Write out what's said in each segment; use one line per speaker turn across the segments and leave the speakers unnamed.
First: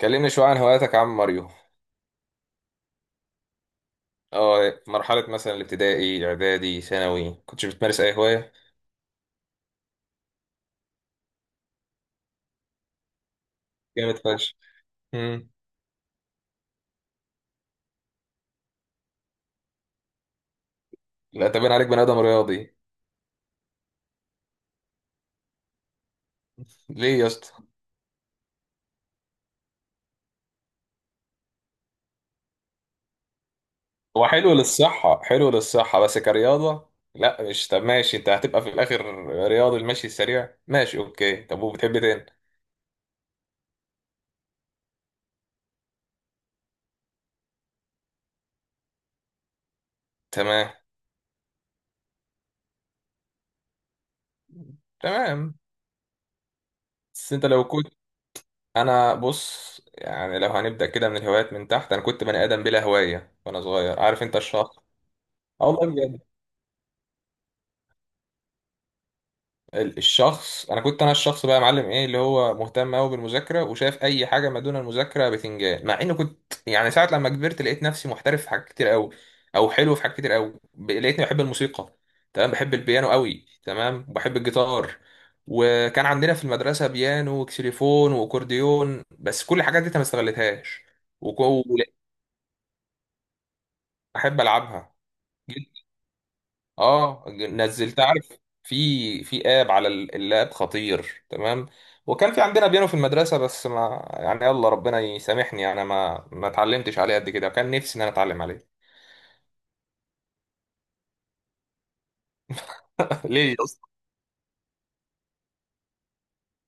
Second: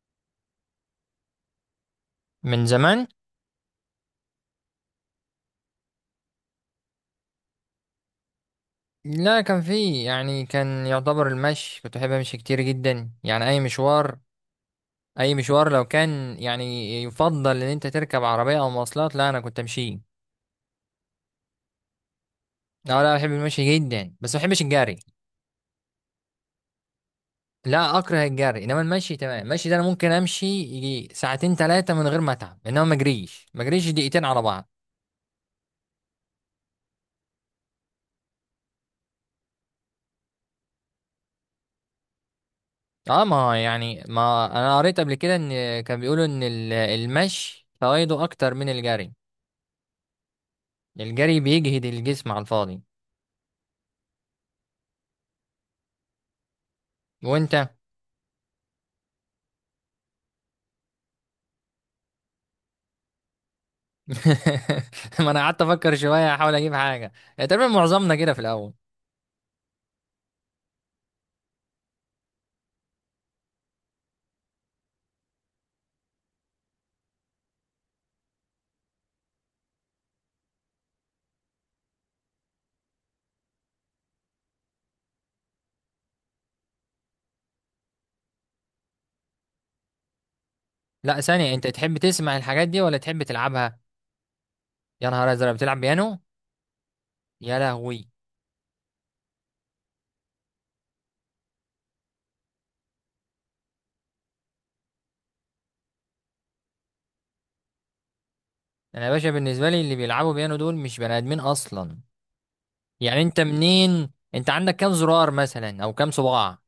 كلمني شوية عن هواياتك يا عم ماريو.
من زمان.
اه مرحلة مثلا الابتدائي اعدادي ثانوي كنتش بتمارس اي هواية؟
لا، كان في، يعني كان يعتبر المشي. كنت بحب امشي كتير جدا، يعني اي
جامد
مشوار،
فشخ.
اي
امم
مشوار لو كان يعني يفضل ان انت تركب عربية او مواصلات، لا انا كنت امشي.
لا، تبين عليك بني ادم رياضي.
لا لا، بحب المشي جدا، بس ما بحبش الجري.
ليه يا اسطى؟
لا اكره الجري، انما المشي تمام. المشي ده انا ممكن امشي يجي ساعتين ثلاثة من غير ما اتعب، انما ما اجريش، ما اجريش دقيقتين
هو
على
حلو
بعض.
للصحة، حلو للصحة، بس كرياضة. لا مش... طب ماشي، انت هتبقى في الاخر رياضي، المشي السريع ماشي، اوكي. طب وبتحب إيه تاني؟
اه، ما يعني ما انا قريت قبل كده ان كان بيقولوا ان المشي فوائده اكتر من الجري.
تمام.
الجري بيجهد الجسم على الفاضي.
تمام. بس انت
وانت
لو كنت... انا بص يعني لو هنبدأ كده من الهوايات من تحت، انا كنت بني ادم بلا هواية وانا صغير، عارف انت الشخص؟
ما انا قعدت
اه والله
افكر
بجد.
شويه احاول اجيب حاجه. تقريبا معظمنا كده في الاول.
الشخص، انا كنت الشخص بقى يا معلم، ايه اللي هو مهتم قوي بالمذاكره وشايف اي حاجه ما دون المذاكره بتنجان. مع اني كنت يعني ساعه لما كبرت لقيت نفسي محترف في حاجات كتير قوي. او حلو، في حاجات كتير قوي لقيتني بحب الموسيقى. تمام، بحب البيانو قوي، تمام، وبحب الجيتار. وكان عندنا في المدرسه بيانو وكسيليفون واكورديون بس كل الحاجات دي أنا ما استغلتهاش.
لا
وك-
ثانيه، انت
ولا-
تحب تسمع الحاجات دي ولا تحب تلعبها؟
احب العبها.
يا نهار ازرق، بتلعب بيانو؟
اه،
يا
نزلت
لهوي.
عارف، في في اب على اللاب خطير. تمام. وكان في عندنا بيانو في المدرسه بس ما يعني يلا ربنا يسامحني، انا ما اتعلمتش عليه قد كده. كان نفسي ان انا اتعلم عليه.
انا يا باشا بالنسبه لي اللي بيلعبوا بيانو دول مش بني ادمين اصلا. يعني انت
ليه يا اسطى؟
منين؟ انت عندك كام زرار مثلا او كام صباع؟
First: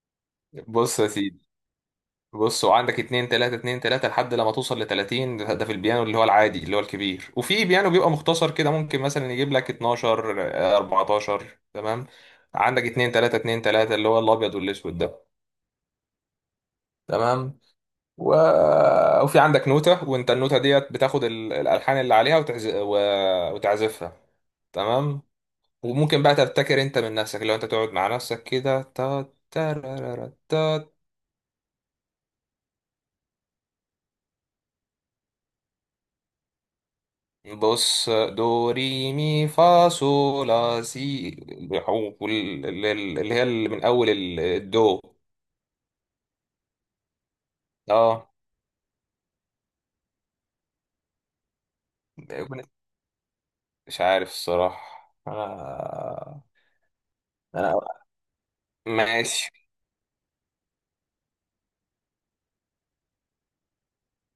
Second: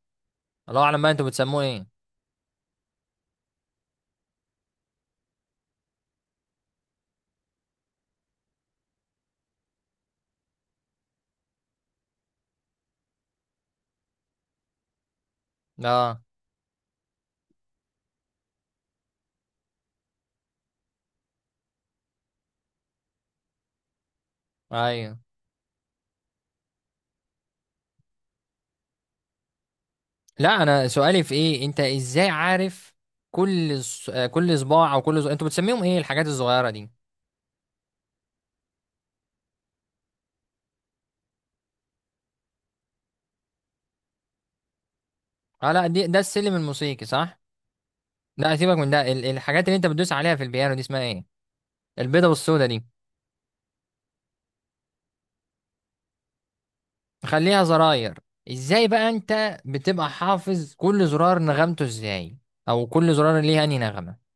الله
بص
اعلم
يا
بقى انتوا
سيدي.
بتسموه ايه.
بص، وعندك اتنين تلاتة، اتنين تلاتة، لحد لما توصل لتلاتين. ده ده في البيانو اللي هو العادي اللي هو الكبير، وفي بيانو بيبقى مختصر كده ممكن مثلا يجيب لك اتناشر، اربعتاشر. تمام. عندك اتنين تلاتة، اتنين تلاتة، اللي هو الابيض والاسود ده.
اه.
تمام. و... وفي عندك نوتة، وانت النوتة ديت بتاخد الألحان اللي عليها وتعزفها.
ايوه.
تمام. وممكن بقى تبتكر انت من نفسك، لو انت تقعد مع نفسك كده، تا تارارارا
لا،
تا.
انا سؤالي في ايه، انت ازاي عارف كل كل صباع او كل انتوا بتسميهم ايه الحاجات الصغيره دي؟
بص، دو ري مي فا صو لا سي. اللي هي اللي من أول الدو.
اه لا، دي ده السلم الموسيقي صح.
اه.
لا سيبك من ده، الحاجات اللي انت بتدوس عليها في البيانو دي اسمها ايه؟ البيضه والسودا دي.
مش عارف الصراحة، انا.
خليها
انا
زراير. ازاي بقى
ماشي.
انت بتبقى حافظ كل زرار نغمته ازاي؟ او كل زرار ليه انهي نغمه؟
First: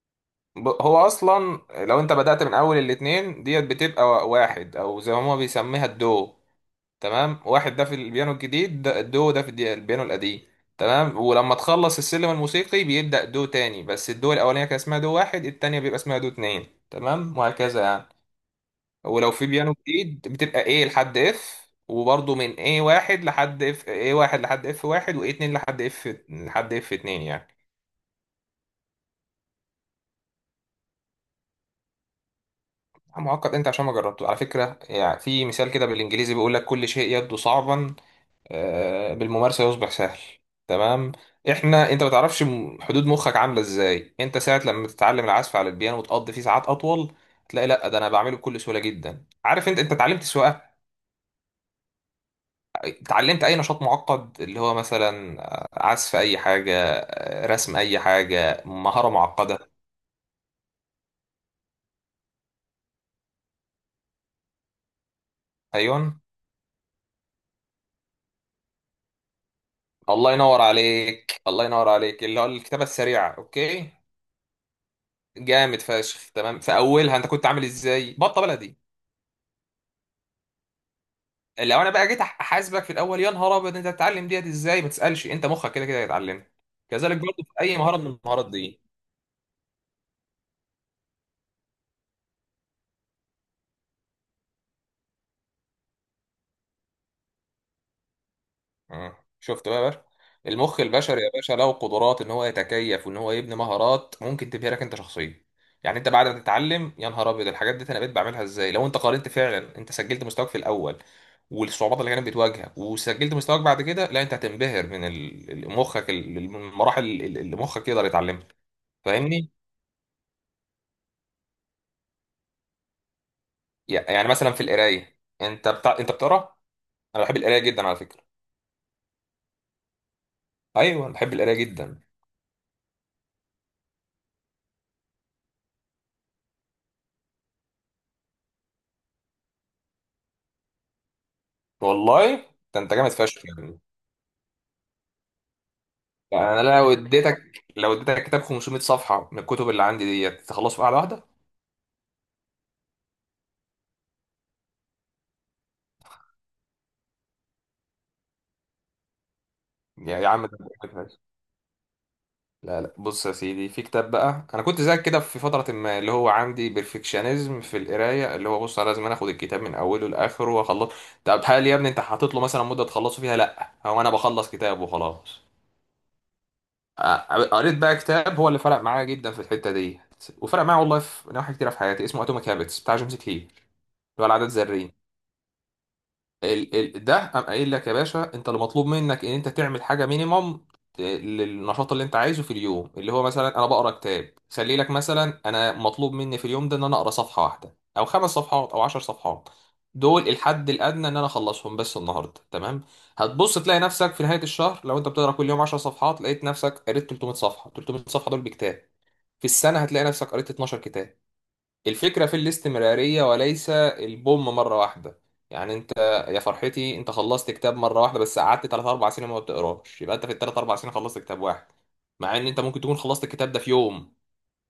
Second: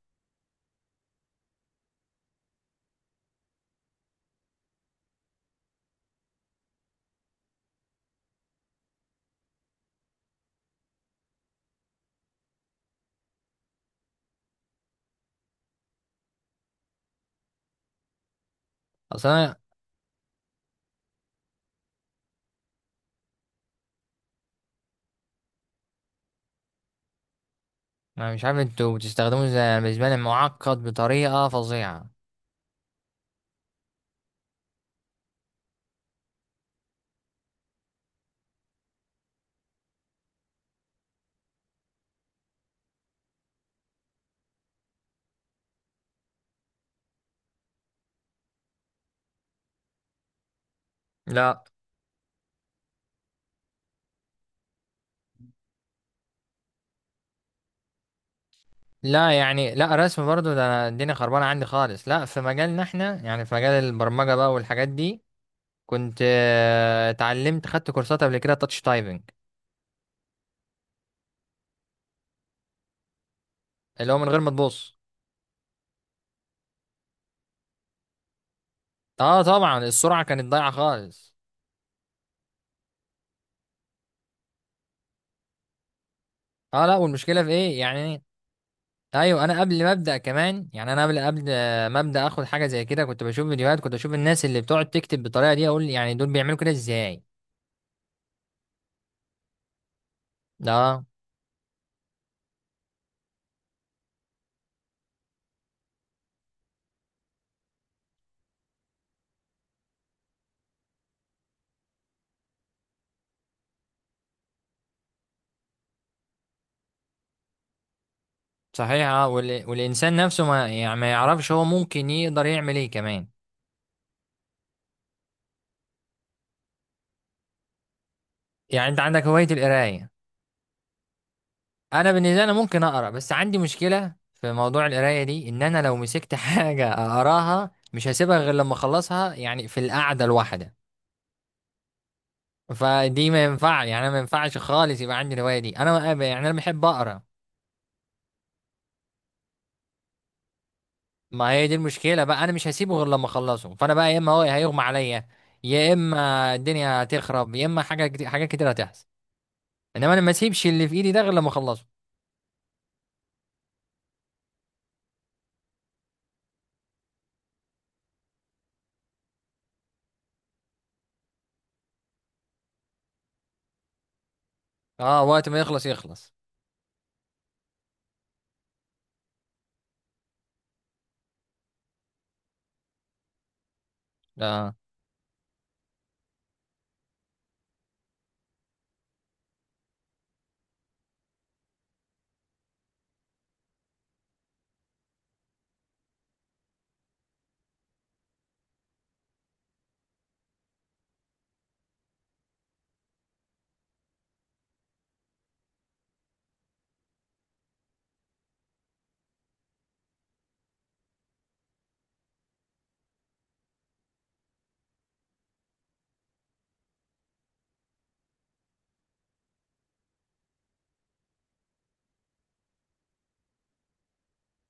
هو اصلا لو انت بدأت من اول الاتنين ديت بتبقى واحد، او زي ما هما بيسميها الدو. تمام. واحد ده في البيانو الجديد، ده الدو، ده في البيانو القديم. تمام. ولما تخلص السلم الموسيقي بيبدأ دو تاني، بس الدو الاولانية كان اسمها دو واحد، التانية بيبقى اسمها دو اتنين. تمام وهكذا يعني.
اصل
ولو في
انا،
بيانو جديد بتبقى ايه لحد اف، وبرضه من ايه واحد لحد اف، ايه واحد لحد اف واحد، وايه اتنين لحد اف... لحد اف اتنين يعني.
انا مش عارف انتوا بتستخدموه ازاي. انا بالنسبه لي معقد بطريقه فظيعه.
معقد انت عشان ما جربته، على فكرة. يعني في مثال كده بالانجليزي بيقول لك كل شيء يبدو صعبا، بالممارسة يصبح سهل. تمام. احنا انت ما تعرفش حدود مخك عاملة ازاي. انت ساعة لما تتعلم العزف على البيانو وتقضي فيه ساعات اطول تلاقي لا، ده انا بعمله بكل سهولة جدا. عارف انت؟ انت اتعلمت سواقة،
لا،
اتعلمت اي نشاط معقد اللي هو مثلا عزف اي حاجة، رسم اي حاجة، مهارة
لا
معقدة؟
يعني لا رسم برضو، ده انا الدنيا خربانه عندي خالص. لا في مجالنا احنا، يعني في مجال البرمجه بقى والحاجات دي،
ايوه.
كنت آه، اتعلمت خدت كورسات قبل كده تاتش تايبنج،
الله ينور عليك، الله ينور عليك، اللي هو الكتابة السريعة، اوكي.
اللي هو من غير ما تبص.
جامد فشخ. تمام. في اولها انت كنت عامل ازاي؟ بطه بلدي.
اه طبعا، السرعه كانت ضايعه خالص.
لو انا بقى جيت احاسبك في الاول يا نهار ابيض انت هتتعلم ديت ازاي؟ ما تسالش، انت مخك كده كده هيتعلمها.
اه لا،
كذلك برضه
والمشكله في
في اي
ايه
مهاره من
يعني.
المهارات دي.
ايوه، انا قبل ما ابدا كمان، يعني انا قبل ما ابدا اخد حاجه زي كده كنت بشوف فيديوهات، كنت بشوف الناس اللي بتقعد تكتب بالطريقه دي، اقول يعني دول بيعملوا كده ازاي.
مم. شفت بقى يا باشا؟ المخ
ده
البشري يا باشا له قدرات ان هو يتكيف وان هو يبني مهارات ممكن تبهرك لك انت شخصيا. يعني انت بعد ما تتعلم يا نهار ابيض الحاجات دي، انا بقيت بعملها ازاي لو انت قارنت؟ فعلا، انت سجلت مستواك في الاول والصعوبات اللي كانت بتواجهها، وسجلت مستواك بعد كده، لا انت هتنبهر من مخك، المراحل اللي مخك يقدر يتعلمها.
صحيح. اه،
فاهمني؟
والانسان نفسه ما يعني ما يعرفش هو ممكن يقدر يعمل ايه كمان.
يعني مثلا في القرايه، انت انت بتقرا؟ انا بحب القرايه جدا على فكره.
يعني انت عندك هوايه القرايه؟
ايوه بحب القرايه جدا.
انا بالنسبه لي أنا ممكن اقرا، بس عندي مشكله في موضوع القرايه دي، ان انا لو مسكت حاجه اقراها مش هسيبها غير لما اخلصها، يعني في القعده الواحده.
والله ده انت جامد
فدي
فشخ
ما
يعني.
ينفع، يعني انا ما ينفعش خالص يبقى عندي الهوايه دي، انا ما- يعني انا
يعني انا
بحب
لو
اقرا.
اديتك، لو اديتك كتاب 500 صفحه من الكتب اللي عندي ديت تخلصه في قعده واحده.
ما هي دي المشكله بقى، انا مش هسيبه غير لما اخلصه، فانا بقى يا اما هو هيغمى عليا، يا اما الدنيا هتخرب، يا اما حاجه كتير، حاجات كتير هتحصل. انما
يا
انا
يا
ما
عم ده
اسيبش اللي
مش
في ايدي
ماشي.
ده غير لما اخلصه.
لا لا، بص يا سيدي، في كتاب بقى انا كنت زيك كده في فتره، ما اللي هو عندي بيرفكشنزم في القرايه، اللي هو بص انا لازم أنا اخد الكتاب من اوله لاخره واخلصه. طب هل يا ابني انت حاطط له مثلا مده تخلصه فيها؟ لا، هو انا بخلص كتاب
اه،
وخلاص.
وقت ما يخلص يخلص.
آه، قريت بقى كتاب هو اللي فرق معايا جدا في الحته دي، وفرق معايا والله في نواحي كتيره في حياتي، اسمه اتوميك هابتس بتاع جيمس كلير، اللي هو العادات
اه
الذريه. ال ال ده قام قايل لك يا باشا انت اللي مطلوب منك ان انت تعمل حاجه مينيمم للنشاط اللي انت عايزه في اليوم، اللي هو مثلا انا بقرا كتاب، خلي لك مثلا انا مطلوب مني في اليوم ده ان انا اقرا صفحه واحده، او خمس صفحات، او عشر صفحات. دول الحد الادنى ان انا اخلصهم بس النهارده. تمام. هتبص تلاقي نفسك في نهايه الشهر لو انت بتقرا كل يوم 10 صفحات، لقيت نفسك قريت 300 صفحه. 300 صفحه دول بكتاب. في السنه هتلاقي نفسك قريت 12 كتاب. الفكرة في الاستمرارية وليس البوم مرة واحدة. يعني انت... يا فرحتي انت خلصت كتاب مرة واحدة بس قعدت 3 4 سنين ما بتقراش، يبقى انت في الثلاث اربع سنين خلصت كتاب واحد، مع ان انت ممكن تكون خلصت الكتاب ده في يوم.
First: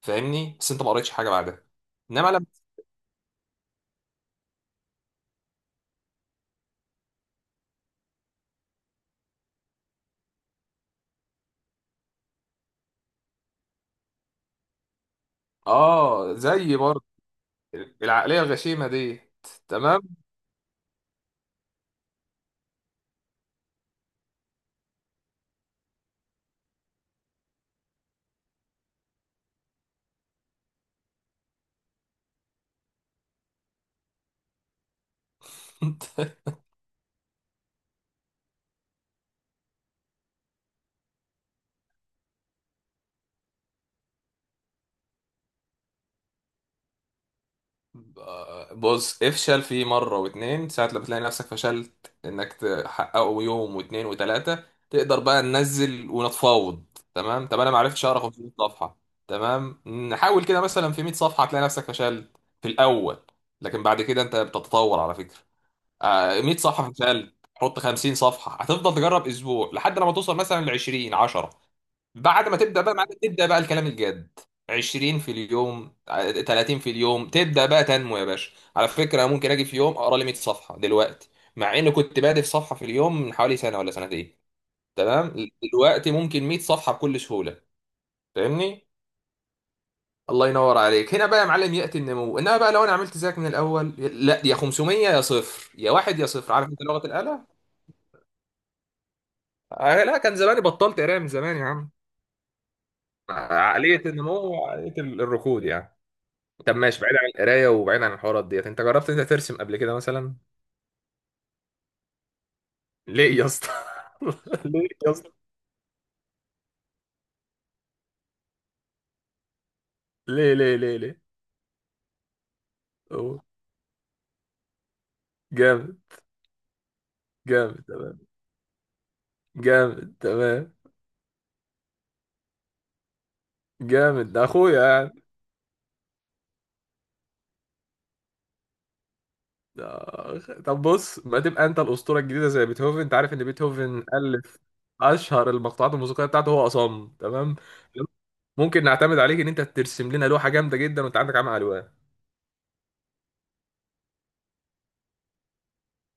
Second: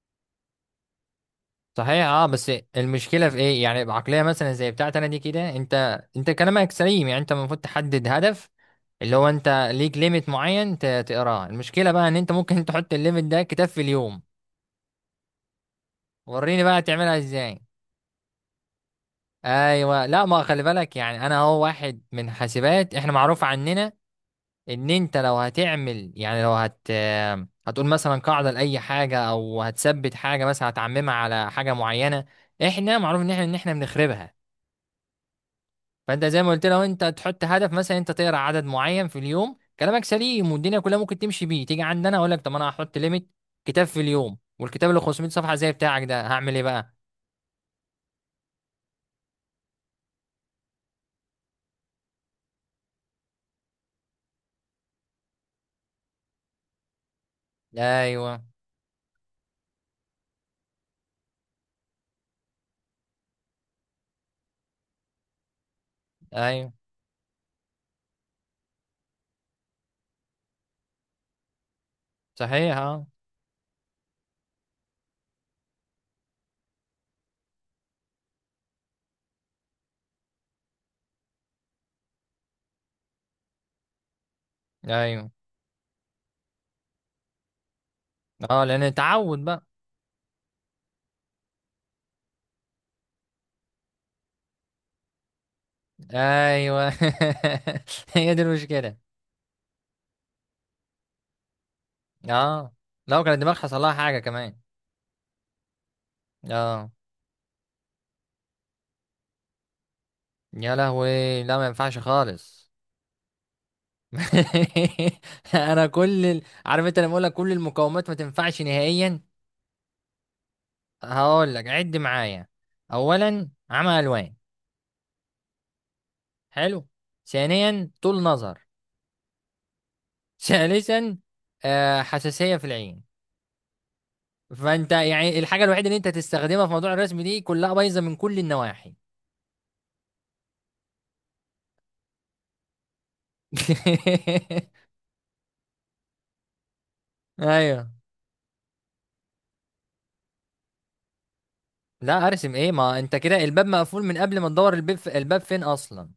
فاهمني؟ بس انت ما قريتش حاجة بعدها.
صحيح. اه
انما لما...
بس المشكله في ايه يعني، بعقليه مثلا زي بتاعتي انا دي كده، انت كلامك سليم، يعني انت المفروض تحدد هدف، اللي هو انت ليك ليميت معين تقراه. المشكله بقى ان انت ممكن تحط الليميت ده كتاب في اليوم.
اه
وريني
زي
بقى
برضه
تعملها ازاي.
العقلية الغشيمة دي. تمام.
ايوه لا، ما خلي بالك، يعني انا هو واحد من حاسبات، احنا معروف عننا ان انت لو هتعمل، يعني لو هتقول مثلا قاعده لاي حاجه، او هتثبت حاجه مثلا، هتعممها على حاجه معينه. احنا معروف ان احنا بنخربها. فانت زي ما قلت، لو انت تحط هدف مثلا انت تقرا عدد معين في اليوم، كلامك سليم والدنيا كلها ممكن تمشي بيه. تيجي عندنا، اقول لك طب انا هحط ليميت كتاب في اليوم، والكتاب اللي 500 صفحه زي بتاعك ده هعمل ايه بقى؟
بص، افشل فيه مرة واتنين، ساعة لما تلاقي نفسك فشلت انك تحققه يوم واتنين وتلاتة، تقدر بقى ننزل ونتفاوض. تمام. طب انا ما عرفتش اقرا
ايوه.
500 صفحة؟ تمام. نحاول كده مثلا في 100 صفحة. تلاقي نفسك فشلت في الاول، لكن بعد كده انت بتتطور على فكرة. 100
ايوه
صفحة فشلت، حط 50 صفحة. هتفضل تجرب اسبوع لحد لما توصل مثلا ل 20، 10. بعد ما
صحيح.
تبدا بقى
اه.
معاك تبدا بقى الكلام الجاد، 20 في اليوم، 30 في اليوم، تبدا بقى تنمو يا باشا. على فكره ممكن اجي في يوم اقرا لي 100 صفحه دلوقتي، مع اني كنت بادئ في صفحه في اليوم من حوالي سنه ولا سنتين.
ايوه.
تمام. دلوقتي ممكن 100 صفحه بكل سهوله.
اه، لان
فاهمني؟
اتعود بقى.
الله ينور عليك. هنا بقى يا معلم ياتي النمو. انما بقى لو انا عملت زيك من الاول، لا يا 500 يا صفر، يا واحد يا صفر، عارف انت
ايوه
لغه الاله.
هي دي المشكله.
لا كان زماني بطلت قرايه من زمان يا عم.
اه، لو كان الدماغ حصل لها
عقليه
حاجه
النمو
كمان.
وعقليه الركود يعني. طب
اه.
ماشي، بعيد عن القرايه وبعيد عن الحوارات ديت، انت جربت انت ترسم قبل كده مثلا؟
يا لهوي، لا ما ينفعش خالص.
ليه يا اسطى؟ ليه يا اسطى؟
انا كل عارف انت، لما اقول لك كل المقاومات ما تنفعش نهائيا.
ليه ليه ليه ليه؟
هقول لك عد معايا:
أوه.
اولا عمى الوان،
جامد.
حلو،
جامد
ثانيا
تمام.
طول نظر،
جامد تمام.
ثالثا آه حساسيه في العين.
جامد ده اخويا
فانت
يعني.
يعني الحاجه الوحيده اللي انت تستخدمها في موضوع الرسم دي كلها بايظه من كل النواحي.
ده... طب بص، ما تبقى انت الاسطوره الجديده زي بيتهوفن. انت عارف ان بيتهوفن الف اشهر المقطوعات الموسيقيه بتاعته هو اصم. تمام.
ايوه.
ممكن نعتمد عليك ان انت ترسم لنا لوحه جامده جدا وانت عندك عمى الوان.
لا ارسم ايه، ما انت كده الباب مقفول من قبل ما تدور الباب، في الباب فين اصلا؟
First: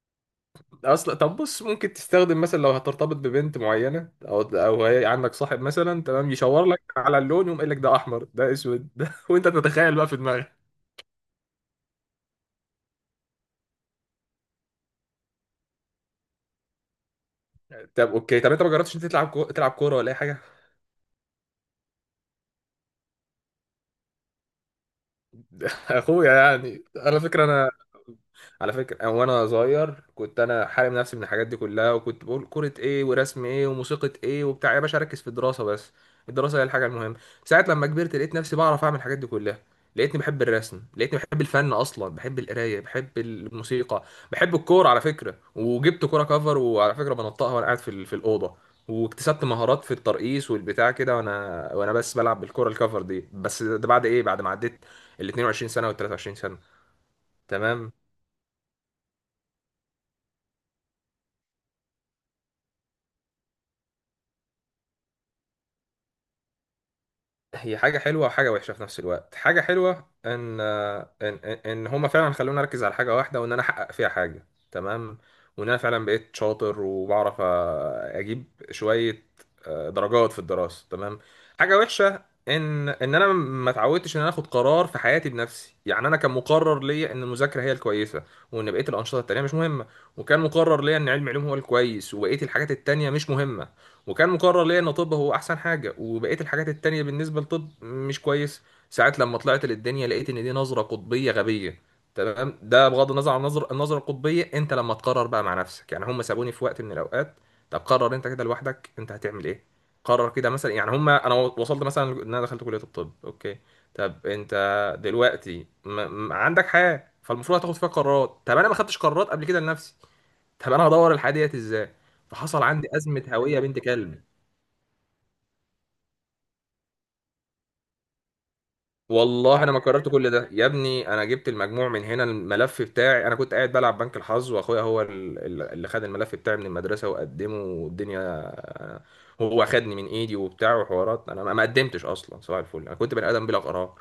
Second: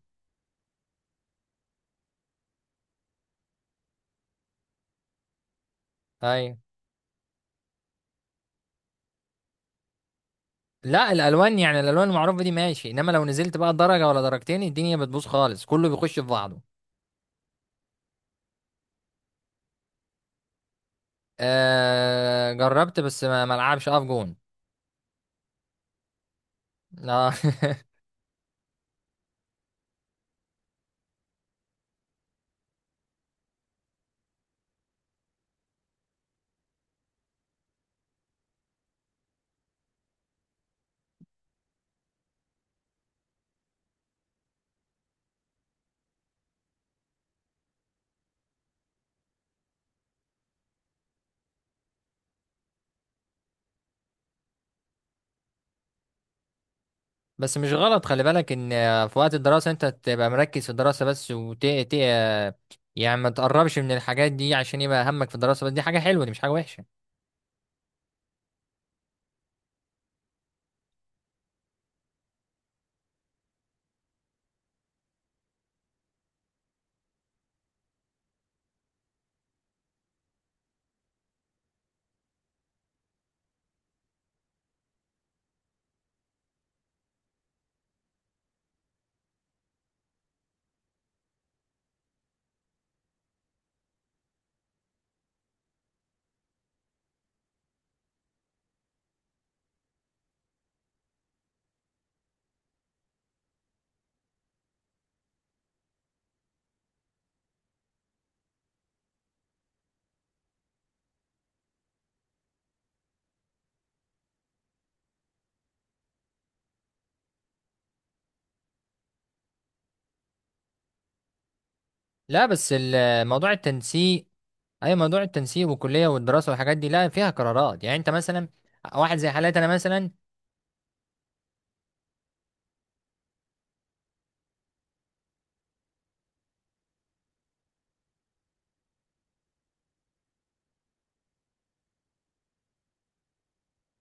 اصلا طب بص، ممكن تستخدم مثلا لو هترتبط ببنت معينه، او او هي عندك صاحب مثلا تمام،
ايوه.
يشاور لك على اللون، يقوم قايل لك ده احمر ده اسود ده وانت تتخيل بقى في دماغك.
لا الالوان، يعني الالوان المعروفه دي ماشي، انما لو نزلت بقى درجه ولا درجتين الدنيا بتبوظ خالص، كله بيخش في بعضه.
طب اوكي، طب انت ما جربتش انت تلعب كوره ولا اي حاجه؟
آه جربت، بس ما العبش، اقف جون.
اخويا يعني على
آه.
فكره انا. على فكرة أنا وأنا صغير كنت أنا حارم نفسي من الحاجات دي كلها، وكنت بقول كرة إيه ورسم إيه وموسيقى إيه وبتاع، يا باشا أركز في الدراسة بس، الدراسة هي الحاجة المهمة. ساعة لما كبرت لقيت نفسي بعرف أعمل الحاجات دي كلها. لقيتني بحب الرسم، لقيتني بحب الفن أصلا، بحب القراية، بحب الموسيقى، بحب الكورة على فكرة. وجبت كورة كفر، وعلى فكرة بنطقها وأنا قاعد في في الأوضة، واكتسبت مهارات في الترقيص والبتاع كده وأنا وأنا بس بلعب بالكورة الكفر دي. بس ده بعد إيه؟ بعد ما عديت ال 22 سنة وال 23 سنة.
بس مش
تمام.
غلط، خلي بالك ان في وقت الدراسه انت تبقى مركز في الدراسه بس، يعني ما تقربش من الحاجات دي عشان يبقى همك في الدراسه بس، دي حاجه حلوه، دي مش حاجه وحشه.
هي حاجة حلوة وحاجة وحشة في نفس الوقت. حاجة حلوة ان إن هما فعلا خلوني اركز على حاجة واحدة وان انا احقق فيها حاجة. تمام. وان انا فعلا بقيت شاطر وبعرف اجيب شوية درجات في الدراسة. تمام. حاجة وحشة ان ان انا ما اتعودتش ان انا اخد قرار في حياتي بنفسي. يعني انا كان مقرر ليا ان المذاكرة هي الكويسة، وان بقية الانشطة التانية مش مهمة. وكان مقرر ليا ان علم علوم هو الكويس وبقية الحاجات التانية مش مهمة. وكان مقرر ليا ان طب هو احسن حاجه وبقيه الحاجات التانية بالنسبه لطب مش كويس. ساعات لما طلعت للدنيا لقيت ان دي نظره قطبيه غبيه. تمام. ده بغض النظر عن النظره القطبيه، انت لما تقرر بقى مع نفسك، يعني هم سابوني في وقت من الاوقات: طب قرر انت كده لوحدك انت هتعمل ايه. قرر كده مثلا. يعني هم انا وصلت مثلا ان انا دخلت كليه الطب، اوكي. طب انت دلوقتي عندك حياه، فالمفروض هتاخد فيها قرارات. طب انا ما خدتش قرارات قبل كده لنفسي. طب انا هدور الحياه ديت ازاي؟
لا
فحصل
بس
عندي ازمه
موضوع
هويه بنت كلب.
التنسيق، اي موضوع التنسيب والكليه والدراسه والحاجات دي لا فيها قرارات. يعني انت مثلا، واحد زي حالاتي
والله
انا
انا ما قررت
مثلا،
كل ده يا ابني. انا جبت المجموع من هنا، الملف بتاعي انا كنت قاعد بلعب بنك الحظ، واخويا هو اللي خد الملف بتاعي من المدرسه وقدمه والدنيا. هو خدني من ايدي وبتاع وحوارات، انا ما قدمتش اصلا صباح الفل، انا كنت بني ادم بلا قرار.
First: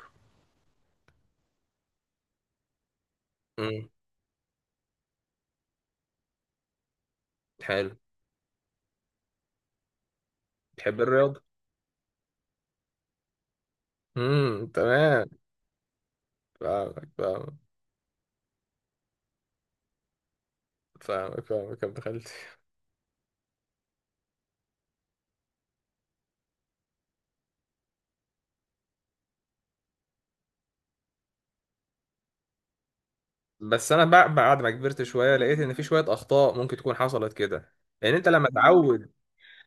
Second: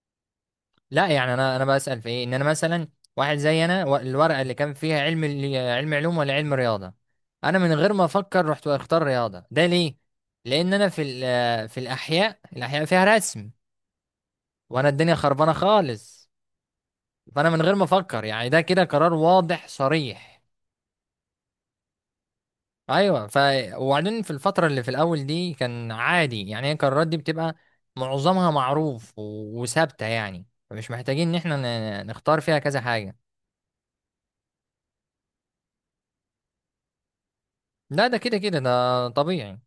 لا يعني انا بسال في ايه، ان انا مثلا واحد زي انا
امم
الورقه اللي كان فيها علم علم علوم ولا علم رياضه، انا من غير
حلو.
ما افكر رحت اختار رياضه. ده ليه؟ لان انا في
تحب الرياضه.
في الاحياء، الاحياء فيها رسم، وانا الدنيا
تمام.
خربانه خالص.
فاهمك
فانا
فاهمك.
من غير ما افكر، يعني ده كده قرار واضح صريح.
فاهمك فاهمك يا ابن خالتي.
ايوه. وبعدين في الفتره اللي في الاول دي كان عادي، يعني هي القرارات دي بتبقى معظمها معروف وثابته، يعني فمش محتاجين ان احنا نختار فيها كذا حاجه.
بس انا بعد ما كبرت شويه لقيت ان في شويه اخطاء ممكن تكون حصلت كده.
لا
لان
ده
انت
كده
لما
كده ده
تعود...
طبيعي.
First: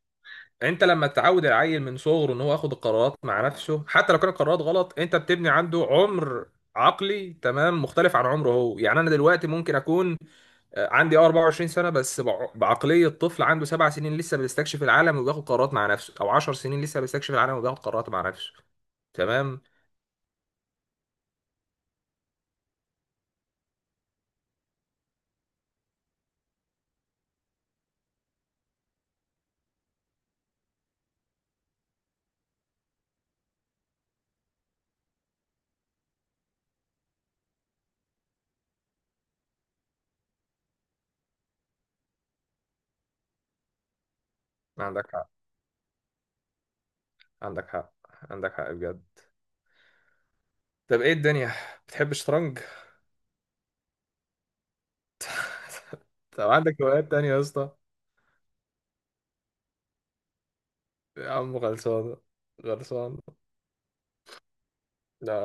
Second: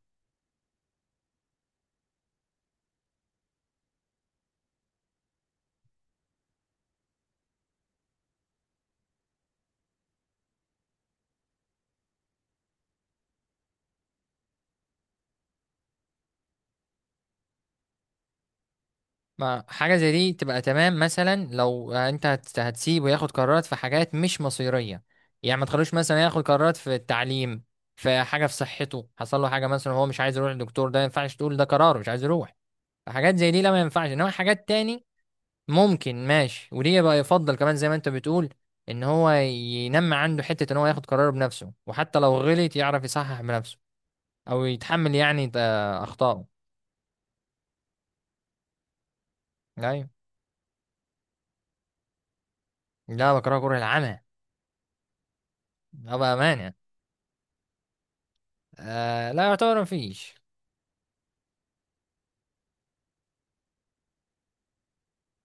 انت لما تعود العيل من صغره ان هو ياخد القرارات مع نفسه، حتى لو كانت القرارات غلط، انت بتبني عنده عمر عقلي تمام مختلف عن عمره هو. يعني انا دلوقتي ممكن اكون عندي 24 سنه بس بعقليه طفل عنده سبع سنين لسه بيستكشف العالم وبياخد قرارات مع نفسه، او 10 سنين لسه بيستكشف العالم وبياخد قرارات مع نفسه. تمام.
ما حاجه زي دي تبقى تمام، مثلا لو انت هتسيبه ياخد قرارات في حاجات مش مصيريه. يعني ما تخلوش مثلا ياخد قرارات في التعليم، في حاجه في صحته حصل له حاجه مثلا هو مش عايز يروح للدكتور، ده ما ينفعش تقول ده قراره مش عايز يروح. حاجات زي دي لا ما ينفعش، انما حاجات تاني ممكن ماشي. وليه بقى يفضل كمان زي ما انت بتقول ان هو ينمى عنده حتة ان هو ياخد قراره بنفسه، وحتى لو غلط يعرف يصحح بنفسه، او
عندك
يتحمل
حق.
يعني اخطائه.
عندك حق. عندك حق بجد.
ايوه.
طب ايه الدنيا، بتحب الشطرنج؟
لا بكره، كره العمى. ابقى
طب
مانع.
عندك هوايات تانية يا اسطى؟
آه لا يعتبر مفيش.
يا عم خلصانه. خلصانه. لا.